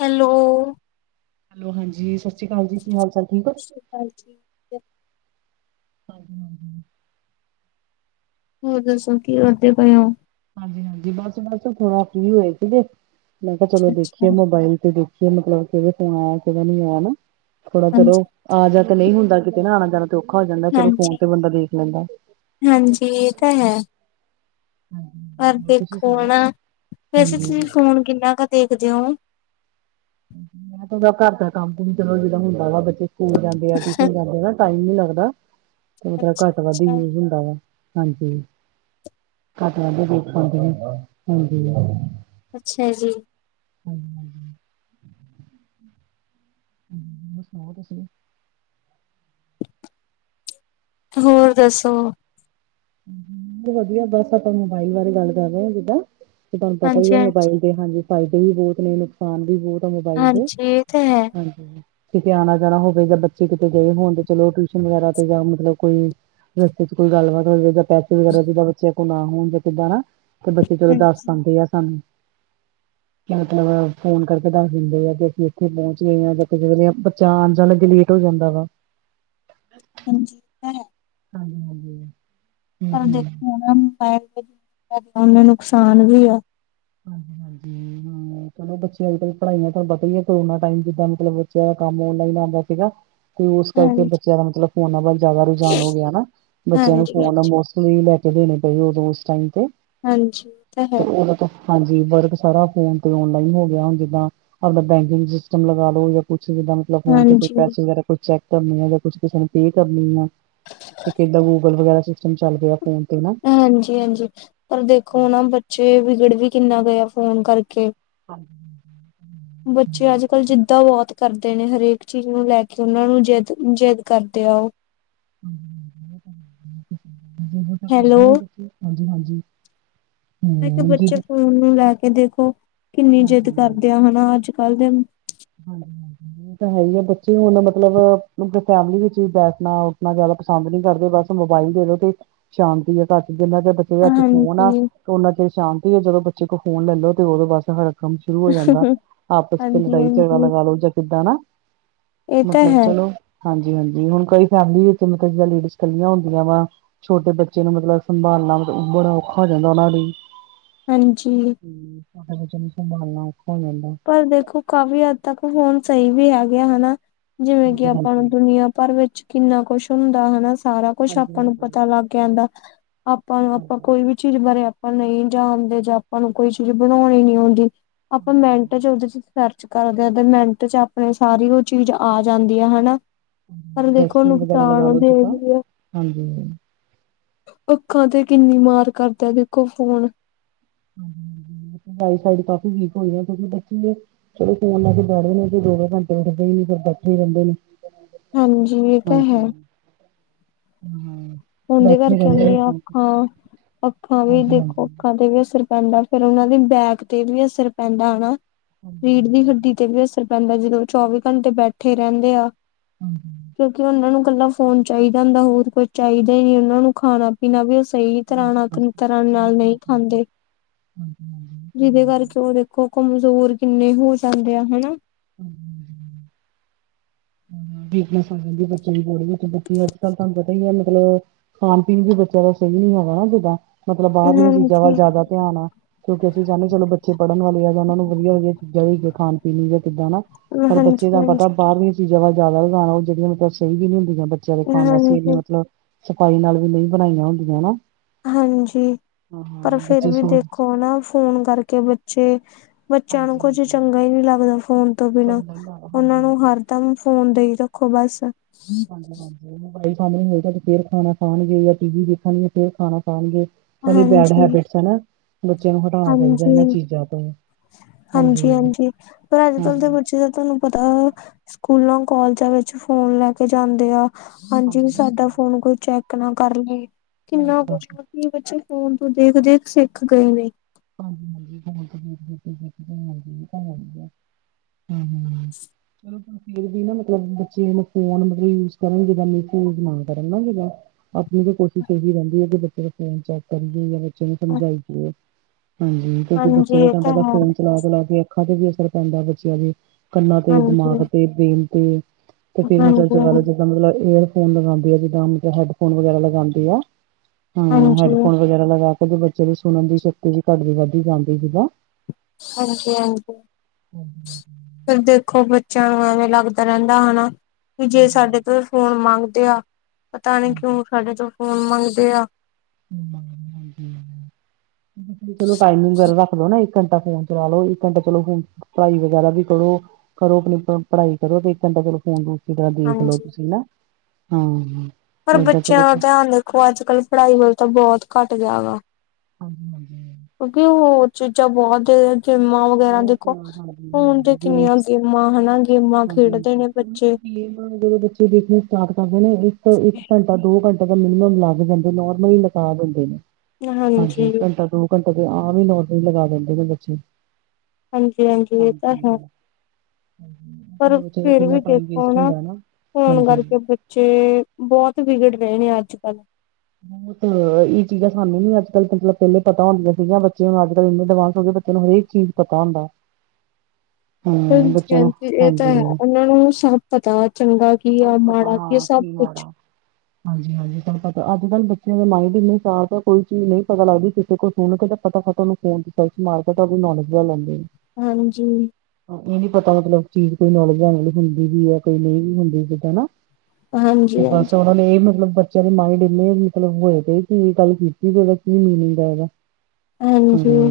Hello. Hello ਹਾਂਜੀ, ਸਤਿ ਸ਼੍ਰੀ ਅਕਾਲ ਜੀ, ਕੀ ਹਾਲ- ਚਾਲ ਠੀਕ ਏ। ਹਾਂਜੀ। ਹਾਂਜੀ-ਹਾਂਜੀ। ਹੋਰ ਦੱਸੋ ਕੀ ਕਰਦੇ ਪਏ ਹੋ? ਹਾਂਜੀ-ਹਾਂਜੀ, ਬਸ-ਬਸ, ਥੋੜਾ ਫ੍ਰੀ ਹੋਏ ਸੀਗੇ। ਮੈਂ ਕਿਹਾ ਚਲੋ ਅੱਛਾ-ਅੱਛਾ, ਦੇਖੀਏ ਮੋਬਾਇਲ ਤੇ ਦੇਖ। ਮਤਲਬ ਕਿਵੇਂ ਫਣ ਆਇਆ ਕਿਵੇਂ ਨੀ ਆਇਆ। ਥੋੜਾ ਹਾਂਜੀ। ਚਲੋ ਆ ਜਾ ਤੇ ਨਹੀਂ ਹੁੰਦਾ, ਕਿਤੇ ਨਾ ਆਣਾ ਜਾਣਾ। ਔਖਾ ਹੋ ਜਾਂਦਾ ਚਲੋ ਹਾਂਜੀ, ਫੋਨ ਤੇ ਬੰਦਾ ਦੇਖ ਲੈਂਦਾ ਤੇ। ਹਾਂਜੀ ਇਹ ਤਾਂ ਹੈ। ਪਰ ਹਾਂਜੀ ਹੋਰ ਤੁਸੀਂ ਦੇਖੋ ਸੁਣਾਓ ਹਨਾ, ਵੈਸੇ ਹਾਂਜੀ ਤੁਸੀਂ ਫੋਨ ਕਿੰਨਾ ਕੁ ਦੇਖਦੇ ਹੋ। [unintelligible] ਸਕੂਲ ਜਾਂਦੇ ਆ, ਅੱਛਾ-ਅੱਛਾ। ਟਿਉਸ਼ਨ ਜਾਂਦੇ ਆ ਟਾਈਮ ਨੀ ਲੱਗਦਾ। ਓਦਾ ਘੱਟ- ਵੱਧ ਹੀ ਅੱਛਾ ਯੂਜ ਹੁੰਦਾ ਵਾ। ਹਾਂਜੀ, ਘੱਟ ਵਧ ਹੀ ਦੇਖ ਪਾਉਂਦੇ ਹਾਂਜੀ। ਅੱਛਾ ਜੀ। [inaudible] ਹੋਰ ਸੁਣਾਓ ਤੁਸੀਂ? ਹੋਰ ਦੱਸੋ? ਵਧੀਆ ਬਸ, ਆਪਾਂ ਮੋਬਾਇਲ ਬਾਰੇ ਗੱਲ ਕਰ ਰਹੇ ਹਾਂ ਜਿੱਦਾਂ। ਤੇ ਤੁਹਾਨੂੰ ਪਤਾ ਹੀ ਹੈ ਹਾਂਜੀ-ਹਾਂਜੀ, ਮੋਬਾਇਲ। ਹਾਂਜੀ, ਫ਼ਾਇਦੇ ਵੀ ਬਹੁਤ ਨੇ, ਨੁਕਸਾਨ ਵੀ ਬਹੁਤ ਆ ਹਾਂਜੀ ਮੋਬਾਈਲ ਦੇ ਹਾਂਜੀ, ਇਹ ਤਾਂ ਹੈ। ਹਾਂਜੀ। ਕਿਤੇ ਆਉਣਾ ਜਾਣਾ ਹੋਵੇ ਜਾਂ ਬੱਚੇ ਕਿਤੇ ਗਏ ਹੋਣ ਤੇ ਚਲੋ ਟਿਊਸ਼ਨ ਵਗੈਰਾ ਤੇ ਜਾਂ ਮਤਲਬ ਕੋ। ਰਸਤੇ ਚ ਕੋਈ ਗੱਲਬਾਤ ਹੋ ਜਾਵੇ, ਪੈਸੇ ਵਗੈਰਾ ਜਿਦਾ ਬੱਚਿਆਂ ਕੋਲ ਨਾ ਹੋਣ ਜਾਂ ਕਿਦਾਂ ਨਾ। ਤੇ ਬੱਚੇ ਚਲੋ ਦੱਸ ਪਾਉਂਦੇ ਆ ਸਾਨੂੰ। [inaudible] ਮਤਲਬ ਫੋਨ ਕਰਕੇ ਦੱਸ ਦਿੰਦੇ ਆ ਕਿ, ਅਸੀਂ ਇੱਥੇ ਪਹੁੰਚ ਗਏ ਹਾਂ, ਜਾਂ ਕਿਸ ਬੱਚਾ ਆਉਣ ਜਾਣ ਦੇ ਲਈਏ ਭੀ। ਹੋ ਜਾਂਦਾ ਵਾ। ਹਾਂਜੀ ਹੈ। ਹਾਂਜੀ- ਹਾਂਜੀ। ਹਮ ਪਰ ਹਮ ਦੇਖੋ ਮੋਬਾਇਲ ਨੇ ਫਾਇਦੇ ਨੇ, ਨੁਕਸਾਨ ਵੀ ਆ। ਹਾਂਜੀ- ਹਾਂਜੀ। ਹੂੰ। ਚਲੋ ਬੱਚੇ ਅੱਜ ਕੱਲ ਪੜਾਈਆਂ ਤੋਂ ਪਤਾ ਹੀ ਹੈ। ਕਰੋਨਾ ਟਾਈਮ ਜਿੱਦਾਂ ਮਤਲਬ ਬੱਚਿਆਂ ਦਾ ਕੰਮ ਔਨਲਾਈਨ ਆਉਂਦਾ ਸੀਗਾ। ਤੇ ਉਸ ਕਰਕੇ ਹਾਂਜੀ, ਬੱਚਿਆਂ ਦਾ ਮਤਲਬ ਫੋਨਾਂ ਵੱਲ ਜ਼ਿਆਦਾ ਰੁਝਾਨ ਹੋ ਗਿਆ। ਹਨਾ, ਬੱਚਿਆਂ ਨੂੰ ਹਾਂਜੀ, ਫੋਨ ਹਾਂਜੀ, ਮੌਸ ਲੈ ਕੇ ਦੇਣੇ ਪਏ, ਉਦੋਂ ਉਸ ਟਾਈਮ ਤੋ, ਹਾਂਜੀ ਇਹ ਤਾਂ ਹੈ ਉਹਦਾ ਤੋਂ। ਹਾਂਜੀ ਵਰਕ ਸਾਰਾ ਫੋਨ ਤੇ ਔਨਲਾਈਨ ਹੋ ਗਿਆ। ਹੁਣ ਜਿੱਦਾਂ। ਆਪਣਾ ਬੈਂਕਿੰਗ ਸਿਸਟਮ ਲਗਾ ਲੋ। ਜਾਂ ਕੁਛ ਜਿੱਦਾਂ। ਫੋਨ ਤੇ ਕੋਈ ਹਾਂਜੀ। ਪੈਸੇ ਵਗੈਰਾ ਕੁ ਚੈੱਕ ਕਰਨੇ ਆ ਜਾਂ ਕੁਛ ਕਿਸੇ ਨੂੰ ਪੇ ਕਰਨੀ ਆ ਤੇ ਕਿਦਾਂ ਗੂਗਲ ਵਗੈਰਾ ਸਿਸਟਮ ਚੱਲ ਪਿਆ ਫੋਨ ਤੇ ਨਾ ਹਾਂਜੀ ਹਾਂਜੀ ਪਰ ਦੇਖੋ ਨਾ ਬੱਚੇ ਵਿਗੜ ਵੀ ਕਿੰਨਾ ਗਏ ਫੋਨ ਕਰਕੇ ਹਾਂਜੀ ਬੱਚੇ ਅੱਜ ਕੱਲ੍ਹ ਜਿੱਦਾਂ ਬਹੁਤ ਕਰਦੇ ਨੇ ਹਰੇਕ ਚੀਜ਼ ਨੂੰ ਲੈ ਕੇ ਉਹਨਾਂ ਨੂੰ ਜਿੱਦ ਜਿੱਦ ਕਰਦੇ ਆ ਉਹ ਹਾਂ [unintelligible] ਹੈਲੋ ਕਰਦੇ ਨੇ ਬੱਚੇ, ਹਾਂਜੀ- ਹਾਂਜੀ, ਹੂੰ। ਉਹ ਨੂੰ ਲੈ ਕੇ ਦੇਖੋ ਕਿੰਨੀ ਜਿੱਦ ਹਾਂਜੀ, ਕਰਦੇ ਆ ਹਨਾ ਅੱਜ ਕੱਲ ਦੇ ਹਾਂਜੀ ਹਾਂਜੀ ਇਹ ਤਾਂ ਹੈ ਹੀ ਹੈ ਬੱਚੇ ਹੁਣ ਮਤਲਬ ਫੈਮਿਲੀ ਵਿੱਚ ਵੀ ਬੈਠਣਾ ਉੱਠਣਾ ਜ਼ਿਆਦਾ ਪਸੰਦ ਨੀ ਕਰਦੇ ਬਸ ਮੋਬਾਈਲ ਦੇ ਦੋ ਤੇ ਸ਼ਾਂਤੀ ਆ ਘਰ ਜਿੰਨਾ ਕਿ ਅੱਜ ਫੋਨ ਆ ਹਾਂਜੀ ਤੇ ਉਹਨਾ ਚਿਰ ਸ਼ਾਂਤੀ ਆ ਜਦੋਂ ਬੱਚੇ ਕੋਲ ਫੋਨ ਲੈਲੋ ਤੇ ਉਦੋਂ ਬਸ ਹੜ ਕੰਮ ਸ਼ੁਰੂ ਹੋ ਜਾਂਦਾ ਆਪਸ ਤੇ ਲੜਾਈ ਹਾਂਜੀ-ਹਾਂਜੀ ਚ ਲੋ ਜਾਂ ਕਿੱਦਾਂ ਨਾ ਇਹ ਤਾਂ ਮਤਲਬ ਹੈ ਚਲੋ ਹਾਂਜੀ ਹਾਂਜੀ ਹੁਣ ਕਈ ਫੈਮਿਲੀ ਵਿੱਚ ਮਤਲਬ ਜਿਦਾਂ ਲੇਡੀਜ਼ ਇਕੱਲੀਆਂ ਹੁੰਦੀਆਂ ਵਾ ਛੋਟੇ ਬੱਚੇ ਨੂੰ ਮਤਲਬ ਸੰਭਾਲਣਾ ਮਤਲਬ ਉਹ ਬੜਾ ਔਖਾ ਹੋ ਜਾਂਦਾ ਉਹਨਾਂ ਲਈ ਹਾਂਜੀ ਸੰਭਾਲਣਾ ਔਖਾ ਹੋ ਜਾਂਦਾ ਪਰ ਦੇਖੋ ਕਾਫ਼ੀ ਹੱਦ ਤੱਕ ਹੁਣ ਸਹੀ ਵੀ ਹੈ ਗਿਆ ਹਨਾ ਜਿਵੇਂ ਕਿ ਆਪਾਂ ਨੂੰ ਹਾਂਜੀ-ਹਾਂਜੀ ਦੁਨੀਆਂ ਭਰ ਵਿੱਚ ਕਿੰਨਾ ਕੁਛ ਹੁੰਦਾ ਹਨ ਸਾਰਾ ਕੁੱਛ ਹਾਂਜੀ ਆਪਾਂ ਨੂੰ ਹਾਂਜੀ ਪਤਾ ਲੱਗ ਜਾਂਦਾ ਆਪਾਂ ਨੂੰ ਆਪਾਂ ਹਾਂਜੀ ਕੋਈ ਵੀ ਚੀਜ਼ ਬਾਰੇ ਆਪਾਂ ਨਹੀਂ ਜਾਣਦੇ ਜਾਂ ਆਪਾਂ ਨੂੰ ਕੋਈ ਚਿਜ਼ ਬਣਾਉਣੀ ਨੀ ਆਉਂਦੀ ਆਪਾਂ ਮ ਹਾਂਜੀ ਚਲਦੇਦੀ [unintelligible] ਸਰਚ ਕਰਦੇ ਹ ਤੇ ਮਿੰਟ ਚ ਆਪਣੇ ਸਾਰੀ ਉਹ ਚੀਜ਼ ਆ ਜਾਂਦੀ ਆ ਹਨਾ ਪਰ ਦੇਖੋ ਰੈਸਪੀ ਵਗੈਰਾ ਲਗਾ ਨੁਕਸਾਨ ਲੋ ਜਿੱਦਾਂ ਦੇਹੀ ਆ ਹਾਂਜੀ ਅੱਖਾਂ ਤੇ ਕਿੰਨੀ ਮਾਰ ਕਰਦਾ ਦੇਖੋ ਫੋਨ ਆਈ ਸਾਈਡ ਕਾਫੀ ਵੀਕ ਹੋਈ ਆ ਕਿਉਂਕਿ ਬੱਚੇ ਦੇ ਚਲੋ ਫੋਨ ਲਾ ਕੇ ਬੈਠ ਨੇ ਤੇ ਦੋੇ ਘੰਟੇ ਉੱਠਦੇ ਹੀ ਫਿਰ ਬੈਠੇ ਹੀ ਰਹਿੰਦੇ ਨੇ ਹਾਂਜੀ ਇਹ ਤਾਂ ਹਾਂਜੀ ਹੈ ਹਮ ਹਦੇ ਕਰਕੇ ਹੁੰਦੀਆਂ ਅੱਖਾਂ ਅੱਖਾਂ ਵੀ ਹਾਂਜੀ ਦੇਖੋ ਹਾਂਜੀ ਅੱਖਾਂ ਤੇ ਵੀ ਅਸਰ ਪੈਂਦਾ ਫੇਰ ਉਹਨਾਂ ਦੇ ਬੈਕ ਤੇ ਵੀ ਅਸਰ ਪੈਂਦਾ ਹਨਾ ਹਾਂਜੀ ਰੀੜ ਹਾਂਜੀ ਦੀ ਹੱਡੀ ਤੇ ਵੀ ਅਸਰ ਰਹਿੰਦਾ ਜਦੋਂ ਚੌਵੀ ਘੰਟੇ ਬੈਠੇ ਰਹਿੰਦੇ ਆ ਹਾਂਜੀ ਕਿਉਂਕਿ ਉਹਨਾਂ ਨੂੰ ਇਕੱਲਾ ਫੋਨ ਚਾਹੀਦਾ ਹੁੰਦਾ ਹੋਰ ਕੁਝ ਚਾਹੀਦਾ ਹੀ ਨੀ ਉਹਨਾਂ ਨੂੰ ਖਾਣਾ ਬਿਨਾਂ ਵੀ ਉਹ ਸਹੀ ਬਸ ਤਰ੍ਹਾਂ ਨਾਲ ਬਸ ਤਰ੍ਹਾਂ ਨਾਲ ਖਾ ਨਹੀਂ ਪਾਉਂਦੇ ਖਾਂਦੇ ਹਾਂਜੀ ਹਾਂਜੀ ਇਹ ਤਾਂ ਹੈ ਜਿਹਦੇ ਹੀ ਆ। ਕਰਕੇ ਉਹ ਦੇਖੋ ਕਮਜ਼ੋਰ ਕਿੰਨੇ ਹੋ ਜਾਂਦੇ ਆ ਹਨਾ ਹਾਂਜੀ ਹਾਂਜੀ [inaudible] ਵੀਕਨੈਸ ਆ ਜਾਂਦੀ ਬੱਚਿਆਂ ਦੀ ਬੋ ਵਿੱਚ ਬੱਚੇ ਅੱਜ ਕਲ੍ਹ ਤੁਹਾਨੂੰ ਪਤਾ ਹੀ ਹੈ ਮਤਲਬ ਖਾਣ ਪੀਣ ਵੀ ਬੱਚਿਆਂ ਦਾ ਸਹੀ ਨੀ ਹੈਗਾ ਨਾ ਜਿੱਦਾਂ ਮਤਲਬ ਬਾਹਰ ਦੀਆਂ ਚੀਜ਼ਾਂ ਵੱਲ ਹਾਂਜੀ ਜ਼ਿਆਦਾ ਧਿਆਨ ਆ ਕਿਉਂਕਿ ਅਸੀਂ ਚਾਹੁੰਦੇ ਚਲੋ ਬੱਚੇ ਪੜ੍ਹਨ ਵਾਲ ਆ ਜਾਂ ਉਹਨਾਂ ਨੂੰ ਵਧੀਆ ਵਧੀਆ ਚੀਜ਼ਾਂ ਹੋੀਆਂ ਖਾਣ ਪੀਣ ਦੇ ਵਿੱਚ ਕਿੱਦਾਂ ਨਾ ਪਰ ਹਾਂਜੀ ਬੱਚੇ ਦਾ ਹਾਂਜੀ ਪਤਾ ਬਾਰਵੀਂ ਚੀਜ਼ਾਂ ਵੱਲਿਆਦਾ ਵੀ ਖਾਣਾ ਉਹ ਜਿਹੜੀਆਂ ਮਤਲਬ ਸਹੀ ਵੀ ਨੀੁੰਆਂ ਬੱਚਿਆਂ ਦੇ ਖਾ ਵਾਸਤੇ ਇਨੇ ਹਾਂਜੀ ਮਤਲਬ ਸਫਾਈ ਨਾਲ ਵੀ ਨਹੀਂ ਬਣਾਈਆਂ ਹੁੰਦੀਆਂ ਹਨਾ ਹਾਂਜੀ ਪਰ ਫਿਰ ਵੀ ਸੋ ਦੇਖੋ ਨਾ ਫੋਨ ਕਰਕੇ ਬੱਚੇ ਬੱਚਿਆਂ ਨੂੰ ਹਾਂਜੀ ਕੁੱਝ ਹਾਂਜੀ ਚੰਗਾ ਹੀ ਨਹੀਂੀ ਲੱਗਦਾ ਫੋਨ ਤੋਂ ਬਿਨਾਂ ਚੰਗਾ ਹੀ ਲ ਉਹਨਾਂ ਹਾਂਜੀ ਨੂੰ ਹਾਂਜੀ ਹਰ ਤਾਂੂੰ ਫੋਨ ਦੇਈ ਰੱਖੋ ਬਸ ਹਾਂਜੀ ਹਜੀ ਮੋਬਾਈਲ ਸਾਹਮਣੇ ਹੋਏਗਾ ਤੇ ਫੇਰ ਖਾਣਾ ਖਾਣਗੇ ਟੀ ਦੇਖਣ ਫੇਰ ਖਾਣਾ ਖਾਣਗੇ ਉਹੀ ਬੈਡ ਹਾਂਜੀ ਹੈਬਿਟਸ ਹੈਾ ਬੱਚਿਆਂ ਨੂੰ ਹਟਾਉਣਾ ਚਾਹੀਦਾ ਇਹਨਾਂ ਚੀਜ਼ਾਂ ਤੋਂ ਹਾਂਜੀ ਹਾਂਜੀ ਪਰ ਅੱਜ ਕੱਲ੍ਹ ਤਾਂ ਬੱਚੇ ਦਾ ਤੁਹਾਨੂੰ ਪਤਾ ਸਕੂਲਾਂ ਕਾਲਜਾਂ ਵਿੱਚ ਫੋਨ ਲੈ ਕੇ ਜਾਂਦੇ ਆ ਹਾਂਜੀ ਵੀ ਸਾਡਾ ਫੋਨ ਕੋਈ ਚੈੱਕ ਨਾ ਕਰ ਲਏ ਬਸ ਕਿੰਨਾ ਬਸ ਕੁਛ ਕੀ ਬੱਚੇ ਫੋਨ ਤੋਂ ਦੇਖ ਦੇਖ ਸਿੱਖ ਗਏ ਨੇ ਹਾਂਜੀ ਹਾਂਜੀ ਹ ਹਮ [unintelligible] [inaudible] ਫਿਰ ਵੀ ਨਾ ਮਤਲਬ ਬੱਚੇ ਫੋਨ ਮਤ [unintelligible] ਲਬ ਯੂ ਕਰਨਗੇ ਮਗ ਕਰਨ ਨਾ ਜ ਆਪਣੀ ਤਾਂ ਕੋਸ਼ਿਸ਼ ਇਹੀ ਰਹਿੰਦੀ ਹੈ ਕਿ ਬੱਚੇ ਦਾ ਫੋਨ ਚੈੱਕ ਕਰੀਏ ਜਾਂ ਬੱਚੇ ਨੂੰ ਸਮਝਾਈਏ ਹਾਂਜੀ ਕਿਉਂਕਿ ਹਾਂਜੀ ਬੱਚਿਆਂ ਨੂੰ ਇਹ ਤੁਹਾਨੂੰ ਤਾਂ ਪਤਾ ਹੈ ਫੋਨ ਚਲਾ ਚਲਾ ਕੇ ਅੱਖਾਂ ਤੇ ਵੀ ਅਸਰ ਪੈਂਦਾ ਬੱਚਿਆਂ ਦੇ ਕੰਨਾਂ ਤੇ ਹਾਂਜੀ-ਹਾਂਜੀ ਦਿਮਾਗ ਤੇ ਦੇਣ ਤੇ ਤੇ ਫਿਰ ਮਤਲਬ ਹਾਂਜੀ ਜ ਜਿੱਦਾਂ ਮਤਲਬ ਇਹ ਫੋਨ ਲਗਾਉਂਦੀ ਆ ਜਿੱਦਾਂ ਮਤਲਬ ਹੈਡਫੋਨ ਵਗੈਰਾ ਲਗਾਉਂਦੀ ਆ ਹਮ ਹੈਡਫੋਨ ਵਗੈਰਾ ਲਗਾ ਕੇ ਕਦੇ ਬੱਚੇ ਦੀ ਸੁਨਨ ਦੀ ਸ਼ਕਤੀ ਜ ਘੱਟਦੀ ਵੱਧਦੀ ਜਾਂਦੀ ਸੀਗਾ ਹਾਂਜੀ ਹਾਂਜੀ ਫਿਰ ਦੇਖੋ ਬੱਚਿਆਂ ਨੂੰ ਐਵੇਂ ਲੱਗਦਾ ਰਹਿੰਦਾ ਹੈਨਾ ਵੀ ਜੇ ਸਾਡੇ ਤੋਂ ਫੋਨ ਮੰਗਦੇ ਆ ਪਤਾ ਨੀ ਕਿਉਂ ਸਾਡੇ ਤੋਂ ਫੋਨ ਮੰਗਦੇ ਆ ਚਲੋ ਟਾਈਮਿੰਗ ਵਗੈਰਾ ਰੱਖ ਲੋ ਨਾ ਇਕ ਘੰਟਾ ਫੋਨ ਚਲਾ ਲੋ ਇੱਕ ਘੰਟਾ ਚਲੋ ਫ ਪੜਾਈ ਵਗੈਰਾ ਵੀ ਕਰੋ ਕਰੋ ਅਪਨੀ ਪ ਪੜ੍ਹਾਈ ਕਰੋ ਤੇ ਇੱਕ ਘੰਟਾ ਚਲੋ ਫੋਨ ਤ ਤੇ ਜਰਾ ਦੇਖ ਲਓ ਹਾਂਜੀ ਤੁਸੀਂ ਨਾ ਹਾਂ ਹ ਪਰ ਬੱਚਿਆਂ ਦਾ ਧਿਆਨ ਦੇਖੋ ਅੱਜ ਕੱਲ੍ਹ ਪੜ੍ਹਾਈ ਵੱਲ ਤਾਂ ਬਹੁਤ ਘੱਟ ਗਿਆ ਵਾ ਹਾਂਜੀ ਹਾਂਜੀ ਕਿਉਂਕਿ ਹੋਰ ਚੀਜ਼ਾਂ ਬਹੁਤ ਗੇਮਾਂ ਵਗੈਰਾ ਬਹੁਤ ਦੇਖੋ ਹਾਂਜੀ ਹਾਂ ਹੁਨ ਤੇ ਕਿੰਨੀਆਂ ਗੇਮਸ ਗੇਮਾਂ ਹਨਾ ਗੇਮਾਂ ਹਾਂਜੀ ਖੇਡਦੇ ਹਾਂਜੀ ਨੇ ਬੱਚੇ ਗੇਮ ਜਦੋਂ ਬੱਚੇ ਦੇਖਣੇ ਸਟਾਰਟ ਕਰਦੇ ਨੇ ਇੱਕ ਇੱਕ ਘੰਟਾ ਦੋ ਘੰਟਾ ਤਾਂ ਮਿਨੀਮਮ ਲੱਗ ਜਾਂਦੇ ਨੋਰਮਲ ਹੀ ਲਗਾ ਦਿੰਦੇ ਨੇ ਹਾਂਜੀ ਘੰਟਾ ਦੋ ਘੰਟਾ ਤੇ ਆਮ ਹੀ ਨੋਰਮਲ ਲਗਾ ਦਿੰਦੇ ਨੇ ਬੱਚੇ ਹਾਂਜੀ ਹਾਂਜੀ ਇਹ ਤਾਂ ਹੈ ਹਾਂ ਹ [unintelligible] ਪਰ ਫੇਰ ਵੀ ਦੇਖੋ ਨਾ ਫੋਨ ਹਾਂਜੀ ਕਰਕੇ ਬੱਚੇ ਬਹੁਤ ਵਿਗੜ ਗਏ ਨੇ ਅੱਜ ਕੱਲ ਬਹੁਤ ਇਹ ਚੀਜ਼ਾਂ ਸਾਨੂੰ ਨੀ ਅੱਜ ਕੱਲ ਮਤਲਬ ਪਹਿਲੇ ਪਤਾ ਹੁੰਦੀਆਂ ਸੀਗੀਆਂ ਬੱਚਿਆਂ ਨੂੰ ਅੱਜ ਕੱਲ ਇੰਨੇ ਅਡਵਾਂਸ ਹੋ ਗਏ ਬ ਤੈਨੂੰ ਹਰੇਕ ਚੀਜ਼ ਪਤਾ ਹੁੰਦਾ ਹਮ ਬੱਚਿਆਂ ਨੂੰ ਹਾਂਜੀ ਇਹ ਤਾਂ ਹੈ ਹਾਂਜੀ ਹੁਨ ਉਹਨਾਂ ਨੂੰ ਸਭ ਪਤਾ ਚੰਗਾ ਕੀ ਸਭ ਆ ਪਤਾ ਮਾੜਾ ਕੀ ਆ ਹਾਂ ਸਭ ਕੁਛ ਮਾੜਾ ਹਾਂਜੀ ਹਾਂਜੀ ਤੁਹਾਨੂੰ ਪਤਾ ਅੱਜ ਕੱਲ੍ਹ ਬੱਚਿਆਂ ਦੇ ਮਾਇੰਡ ਇੰਨੀੇ ਸ਼ਆਰਪ ਆ ਕੋਈ ਚੀਜ਼ ਨਹੀਂ ਪਤਾ ਲੱਗਦੀ ਕਿਸੇ ਕੋਲ ਸੁਣ ਕੇ ਤਾਂ ਪਤਾ ਤੁਹਾਨੂੰ ਫੋਨ ਤੇ ਮਾਰ ਕੇ ਉਹਦੀ ਨੌਲੇਜ ਲੈ ਲੈਂਦੇ ਆ ਹਾਂਜੀ ਇਹ ਨੀ ਪਤਾ ਮਤਲਬ ਚੀਜ਼ ਕੋਈ ਨੌਲੇਜ ਲੈਣ ਆਲੀ ਹੁੰਦੀ ਵੀ ਹੈ ਕੋਈ ਨਹੀਂ ਵੀ ਹੁੰਦੀ ਜਿੱਦਾਂ ਹੈਨਾ ਤੇ ਹਾਂਜੀ ਬਸ ਹਾਂਜੀ ਉਹਨਾਂ ਨੇ ਇਹ ਮਤਲਬ ਚੱਲ ਮਾਈਡ ਇੰਨੇ ਮਤਲਬ ਹੋਏ ਤੇ ਕਿ ਗੱਲ ਕੀਤੀ ਤੇ ਉਹਦਾ ਕੀ ਮੀਨਿੰਗ ਹੈ ਇਹਦਾ ਹੁ ਹਾਂਜੀ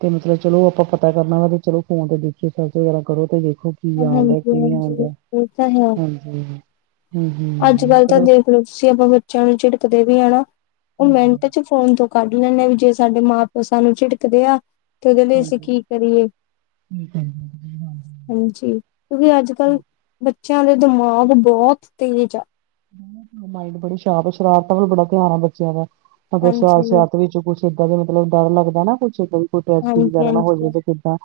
ਤੇ ਮਤਲਬ ਚਲੋ ਅਪਾਂ ਪਤਾ ਕਰਨਾ ਵਾ ਤੇ ਚਲੋ ਫੋਨ ਤੇ ਦੇਖੀਏ ਸਰਚ ਵਗੈਰਾ ਕਰੋ ਤੇ ਦੇਖੋ‌। ਕੀ ਆਂਨ ਡਿਆ ਕੀ ਨੀ ਆਂਨ ਡਿਆ। ਏ ਤਾਂ ਹੈ। ਹੂੰ। [unintelligible] ਅੱਜ-ਕੱਲ੍ਹ ਤਾਂ ਦੇਖਲੋ ਤੁਸੀਂ ਅਪਣੇ ਬੱਚਿਆਂ ਨੂੰ ਝਿੜਕਦੇ ਵੀ ਆ ਨਾ ਓਹ ਹਾਂਜੀ, ਮਿੰਟ ਚ ਫੋਨ ਤੋਂ ਕੱਢ ਲੈਣਾ ਵੀ ਜੇ ਸਾਡੇ ਮਾਂ-ਪਿਓ ਸਾਨੂੰ ਝਿੜਕਦੇ ਆ। ਤੇ ਉਹਦੇ ਲਈ ਹਾਂ ਅਸੀਂ ਹਾਂ, ਕੀ ਕਰੀਏ ਠੀਕ ਹੈ [unintelligible] ਬਣਾ ਦੂੰਗੀ। [unintelligible] ਹਾਂਜੀ, ਕਿਉਂਕਿ ਅੱਜ-ਕੱਲ ਬੱਚਿਆਂ ਦੇ ਦਿਮਾਗ ਬਹੁਤ ਤੇਜ਼ ਆ। ਮਾਈਡ ਬੜੀ ਸਾ਼ਰਪ ਏ ਸ਼ਰਾਰਤਾਂ ਵੱਲ ਬੜਾ ਧਿਆਨ ਆ ਬੱਚਿਆਂ ਦਾ, ਹਜੇ ਸ਼ਰਾ ਹਾਂਜੀ ਸ਼ਰਾਰਤ ਵਿੱਚ ਕੁਛ ਕਿੱਦਾਂ ਦੇ ਮਤਲਬ ਡਰ ਲੱਗਦੈ ਨਾ ਕੁਛ ਕਦੀ ਕੋਈ ਟਰੋਜਡੀ ਹਾਂਜੀ ਵਗੈਰਾ ਨਾ ਹੋ ਜੇ ਹਾਂਜੀ ਤੇ ਕਿੱਦਾਂ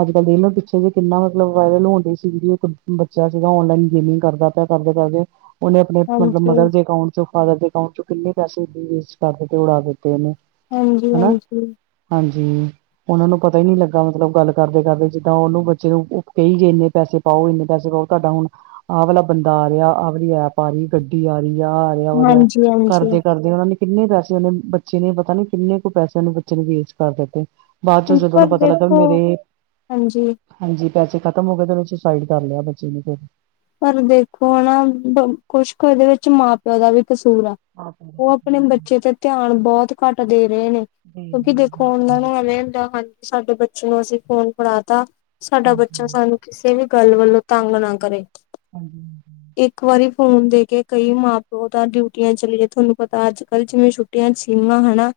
ਅੱਜ-ਕੱਲ ਦੇ ਦੇਖਲੋ ਪਿੱਛੇ ਵੀ ਕਿੰਨਾ ਮਤਲਬ ਵਾਇਰਲ ਹੋਣ ਡਈ ਸੀ ਵੀਡੀਓ ਬੱਚਾ ਸੀਗਾ ਔਨਲਾਈਨ ਗੇਮਿੰਗ ਕਰਦਾ ਪਿਆ, ਕੱਰਦੇ-ਕੱਰਦੇ ਉਹਨੇ ਅਪਣੇ ਮਤਲਬ ਮਦਰ ਹਾਂਜੀ ਦੇ ਅਕਾਊਂਟ ਚੋਂ ਫਾਦਰ ਦੇ ਅਕਾਊਟ ਚੋ ਕਿੰਨੇ ਪੈਸੇ ਬਈ ਵੇਸਟ ਕਰਦੇ ਤੇ ਉਡਾ ਦਿੱਤੇ ਏਨੇ। ਹਾਂਜੀ ਹਾਂਜੀ। ਹਾਂਜੀ, ਓਹਨਾਂ ਨੂੰ ਪਤਾ ਹੀ ਨੀ ਲੱਗਾ ਮਤਲਬ ਗੱਲ ਕਰਦੇ ਕਰਦੇ ਜਿੱਦਾਂ ਔਨੂੰ ਬੱਚੇ ਨੂੰ ਕਹੀ ਜੇ ਨੇ ਪੈਸੇ ਪਾਓ ਇੰਨੇ ਪੈਸੇ ਪਾਓ, ਤੁਹਾਡਾ ਹੁਣ ਆਹ ਵਾਲਾ ਬੰਦਾ ਆ ਰਿਆ ਆਹ ਵਾਲੀ ਐਪ ਆ ਰਈ ਏ ਗੱਡੀ ਆ ਰਹੀ ਆ ਆ ਰਿਹਾ ਵਾ ਔ ਰਿਹਾ ਹਾਂਜੀ ਹਾਂਜੀ ਕਰਦੇ-ਕਰਦੇ ਤੇ ਓਨਾ ਨੇ ਕਿੰਨੇ ਪੈਸੇ ਔਨੇ ਬੱਚੇ ਨੇ ਪਤਾ ਨੀ ਕਿੰਨ ਕੁ ਪੈਸੇ ਔਨੇ ਬੱਚੇ ਨੇ ਵੇਸਟ ਕਰ ਦਿੱਤੇ। ਬਾਦ ਚ ਜਦੋ ਪਰ ਔਨੂ ਪਤਾ ਲੱਗਾ ਦੇਖੋ ਮੇਰੇ ਹਾਂਜੀ ਹਾਂਜੀ, ਪੈਸੇ ਖ਼ਤਮ ਹੋਗੇ ਤੇ ਓਨੇ ਸੁਸਾਈਡ ਕਰ ਲਿਆ ਬੱਚੇ ਨੇ ਫੇਰ। ਪਰ ਦੇਖੋ ਨਾ ਕੁਛ ਕੁ ਏਦੇ ਵਿੱਚ ਮਾਂ-ਪਿਓ ਦਾ ਵੀ ਕਸੂਰ ਆ। ਆਪ ਉਹ ਆਪਣੇ [unintelligible] ਬੱਚੇ ਤੇ ਧਿਆਨ ਬੌਤ ਘੱਟ ਦੇ ਰਏ ਨੇ ਕਿਉਂਕਿ ਦੇਖੋ ਔਨਾ ਨੂ ਹਲੇ ਦਾਣ ਸਾਡੇ ਬੱਚੇ ਨੂੰ ਅਸੀਂ ਫੋਨ ਫੜਾ ਤਾ ਸਾਡਾ ਬੱਚਾ ਸਾਨੂੰ ਕਿਸੇ ਵੀ ਗੱਲ ਵੱਲੋਂ ਤੰਗ ਨਾ ਕਰੇ। ਹਾਂਜੀ-ਹਾਂਜੀ। ਇੱਕ ਵਾਰੀ ਫੋਨ ਦੇ ਕੇ ਕਈ ਮਾਂ-ਪਿਓ ਤਾਂ ਡਿਊਟੀਆਂ ਚਲੀ ਜੇ, ਥੋਨੂੰ ਪਤਾ ਅੱਜ-ਕੱਲ ਜਿਵੇਂ ਛੁੱਟ ਟੀਆਂ [unintelligible]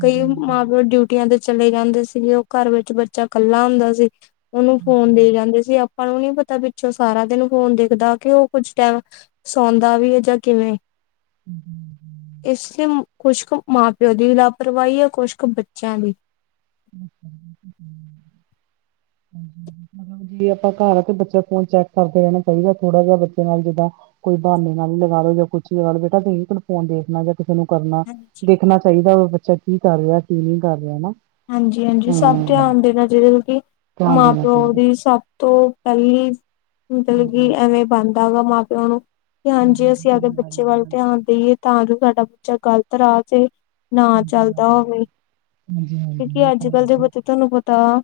ਕਈ ਮਾਂ-ਪਿਓ ਡਿਊਟੀਆਂ ਤੇ ਚਲੇ ਜਾਂਦੇ ਸੀਗੇ, ਔ ਕਾਰ ਵਿੱਚ ਬੱਚਾ ਕੱਲਾ ਹੁੰਦਾ ਸੀ। ਔਨੂੰ ਫੋਨ ਦੇ ਜਾਂਦੇ ਸੀ, ਆਪਾਂ ਨੂੰ ਨੀ ਪਤਾ ਪਿੱਛੋਂ ਸਾਰਾ ਦਿਨ ਫੋਨ ਦੇਖਦਾ ਕਿ ਓਹ ਕੁੱਛ ਟੈਮ ਸੌਂਦਾ ਵੀ ਏ ਜਾਂ ਕਿਵੇਂ। ਇਸ ਕੁਛ ਕ ਮਾਂ-ਪਿਓ ਦੀ ਲਾਪਰਵਾਹੀ ਐ, ਕੁਛ ਕ ਬੱਚਿਆਂ ਦੀ। [unintelligible] ਮਤਲਬ ਜੇ ਅਪਾਂ ਕਾਰ ਆ ਕੇ ਬੱਚੇ ਦਾ ਫੋਨ ਚੈੱਕ ਕਰਦੇ ਰੈਣਾ ਚਾਈਦੈ ਥੋੜਾ ਜਾ ਬੱਚੇ ਨਾਲ ਜਿੱਦਾਂ ਕੋਈ ਬਹਾਨੇ ਨਾਲ ਹੀ ਲਗਾ ਲੋ ਯਾ ਕੁੱਛ ਵੀ ਲਗਾ ਲੋ ਬੇਟਾ ਦਈਂ ਇਕ ਮਿੰਟ ਫੋਨ ਦੇਖਣਾ ਜਰ ਕਿਸੇ ਨੂੰ ਕਰਨਾ, ਹਾਂਜੀ ਦੇਖਣਾ ਚਾਹੀਦੈ ਵਾ ਬੱਚਾ ਕੀ ਕਰ ਰਿਆ ਕੀ ਨਹੀਂ ਕਰ ਰਿਆ ਨਾ। ਹਾਂਜੀ-ਹਾਂਜੀ, ਸਭ ਹਮ ਧਿਆਨ ਦੇਣਾ ਜ਼ਰੂਰੀ ਏ, ਧਿਆਨ ਦੇਣਾ ਮਾਂ-ਪਿਓ ਚਾਹੀਦਾ ਵੀ ਸਭ ਤੋਂ ਪਈ ਮਤਲਬ ਹਾਂਜੀ ਕਿ ਹਾਂਜੀ ਐਵੇਂ ਬਾਣਦਾ ਵਾ ਮਾਂ-ਪਿਓ ਨੂੰ। ਕਿ ਹਾਂਜੀ, ਅਸੀਂ ਆਪਦੇ ਜਿੰਮੇਵਾਰੀ ਬੱਚੇ ਹੈ ਵੱਲ ਧਿਆਨ ਹਾਂਜੀ ਦੇਈਏ ਤਾਂ ਜੋ ਸਾਡਾ ਬੱਚਾ ਗ਼ਲਤ ਰਾਹ ਤੇ ਨਾ ਹਾਂਜੀ ਆ ਚੱਲਦਾ ਜਾ ਹੋਵੇ, ਹਾਂਜੀ ਹਾਂਜੀ ਕਿਉਂਕਿ ਇਹ ਤਾਂ ਹੈ ਅੱਜ-ਕੱਲ ਦੇ ਹੀ ਹੈ ਬੱਚੇ ਤੁਹਾਨੂੰ ਪਤਾ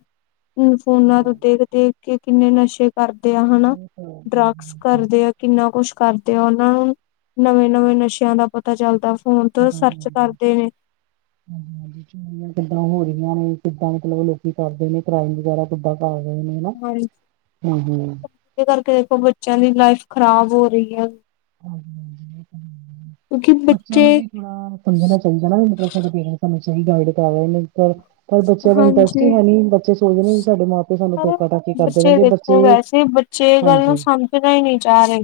ਫੋਨਾ ਤੋਂ ਦੇਖ-ਦੇਖ ਕੇ ਕਿੰਨੇ ਨਸ਼ੇ ਕਰਦੇ ਆ ਹਨਾ, ਹਾਂਜੀ ਡਰੱਗਸ ਹਾਂਜੀ ਕਰਦੇ ਆ। ਕਿੰਨਾ ਕੋਛ ਕਰਦੇ ਆ ਓਨਾਂ ਨੂੰ ਨਵੇਂ-ਨਵੇਂ ਨਸ਼ਿਆਂ ਦਾ ਪਤ ਪਤਾ ਚੱਲਦਾ ਫੋਨ ਤੋ ਪਤਾ ਨੀ ਸਰਚ ਲੱਗਦਾ। ਕਰਦੇ ਨੇ। [unintelligible] ਕਿੱਦਾਂ ਹੋ ਰਹੀਆਂ ਨੇ ਕਿੱਦਾਂ ਮਤਲਬ ਲੋਕੀ ਕਰਦੇ ਨੇ ਕ੍ਰਾਈਮ ਵਗੈਰਾ। ਕਿੱਦਾਂ ਕਰਦੇ ਨੇ ਨਾ, ਹੂੰ-ਹੂੰ। ਏਦੇ ਕਰਕੇ ਵੇਖੋ ਬੱਚਿਆਂ ਦੀ ਲਾਈਫ ਖ਼ਰਾਬ ਹੋ ਰਹੀ ਐ। ਕਿਉਂਕਿ ਬੱਚੇ ਬੱਚਿਆਂ ਨੂੰ ਵੀ ਥੋੜਾ ਸਮਝਨਾ ਚਾਈ ਹੈਨਾ ਬਈ ਮਤਲਬ ਸਾਡੇ ਪੇਰੈਂਟ ਸਾਨੂੰ ਸਹੀ ਗਾਈਡ ਕਰਾ ਰੇ ਨੇ, ਪਰ ਪਰ ਬੱਚਿਆਂ ਦਾ ਇੰਟਰਸਟ ਹਾਂਜੀ ਹੀ ਹੈ ਨੀ, ਬੱਚੇ ਸੋਚਦੇ ਨੇ ਵੀ ਸਾਡੇ ਮਾਂ-ਪਿਓ ਸਾਨੂੰ ਪਰ ਟੋਕਾ-ਟਾਕੀ ਕਰਦੇ ਰੈੰਦੇ, ਬੱਚੇ ਚੇ ਗੱਲ ਨੂੰ ਹਾਂਜੀ ਸਮਝਣਾ ਹੀ ਨੀ ਚਾਰੇ।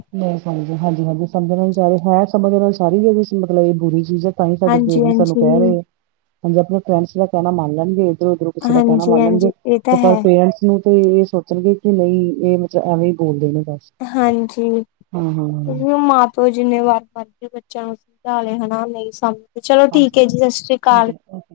ਹਾਂਜੀ-ਹਾਂਜੀ ਸਮਝਣ ਨਾਲ, ਹਾਂ ਸਮਝ ਦੇ ਨਾਲ ਸਾਰੇ ਵੀ ਐ ਮਤਲਬ ਏ ਬੁਰੀ ਚੀਜ਼ ਏ। ਤਾਂ ਹੀ ਸਾਡੇ ਪੇਰੈਂਟ ਸਾਨੂੰ ਹਾਂਜੀ-ਹਾਂਜੀ, ਕਹਿ ਰੇ, ਹਾਂਜੀ ਆਪਣੇ ਫਰੈਂਡਸ ਦਾ ਕਹਿਨਾ ਮੰਨ ਲੈਨਗੇ। ਇਧਰੋਂ ਉਦਰੋ ਕਿਸੇ ਨੇ ਕਹਿਣਾ ਮੰਨ ਲੈਣਗੇ, ਹਾਂਜੀ-ਹਾਂਜੀ ਇਹ ਤੇ ਤਾਂ ਪਰ ਹੈ। ਪੇਰੈਂਟਸ ਕਿਉਂ ਕਿ, ਉਹ ਇਹੀ ਸੋਚਣਗੇ ਕਿ ਨਹੀਂ ਇਹ ਵਿੱਚ ਐਵੇਂ ਹੀ ਬੋਲਦੇ ਨੇ ਬਸ ਹਾਂਜੀ, ਹਾਂ ਹਾਂ ਉਹ ਮਾਂ-ਪਿਓ ਜਿੰਨੇ ਵਾਰ [unintelligible] ਬੱਚਿਆਂ ਨੂੰ ਸਮਝਾ ਲੇ ਹਨਾ, ਨਹੀਂ ਸਮਝ, ਚਲੋ ਠੀਕ ਹਾਂਜੀ ਐ ਹਾਂਜੀ ਜੀ, ਸਤਿ ਸ੍ਰੀ ਠੀਕ ਅਕਾਲ। ਹੈ ਜੀ, ਓਕੇ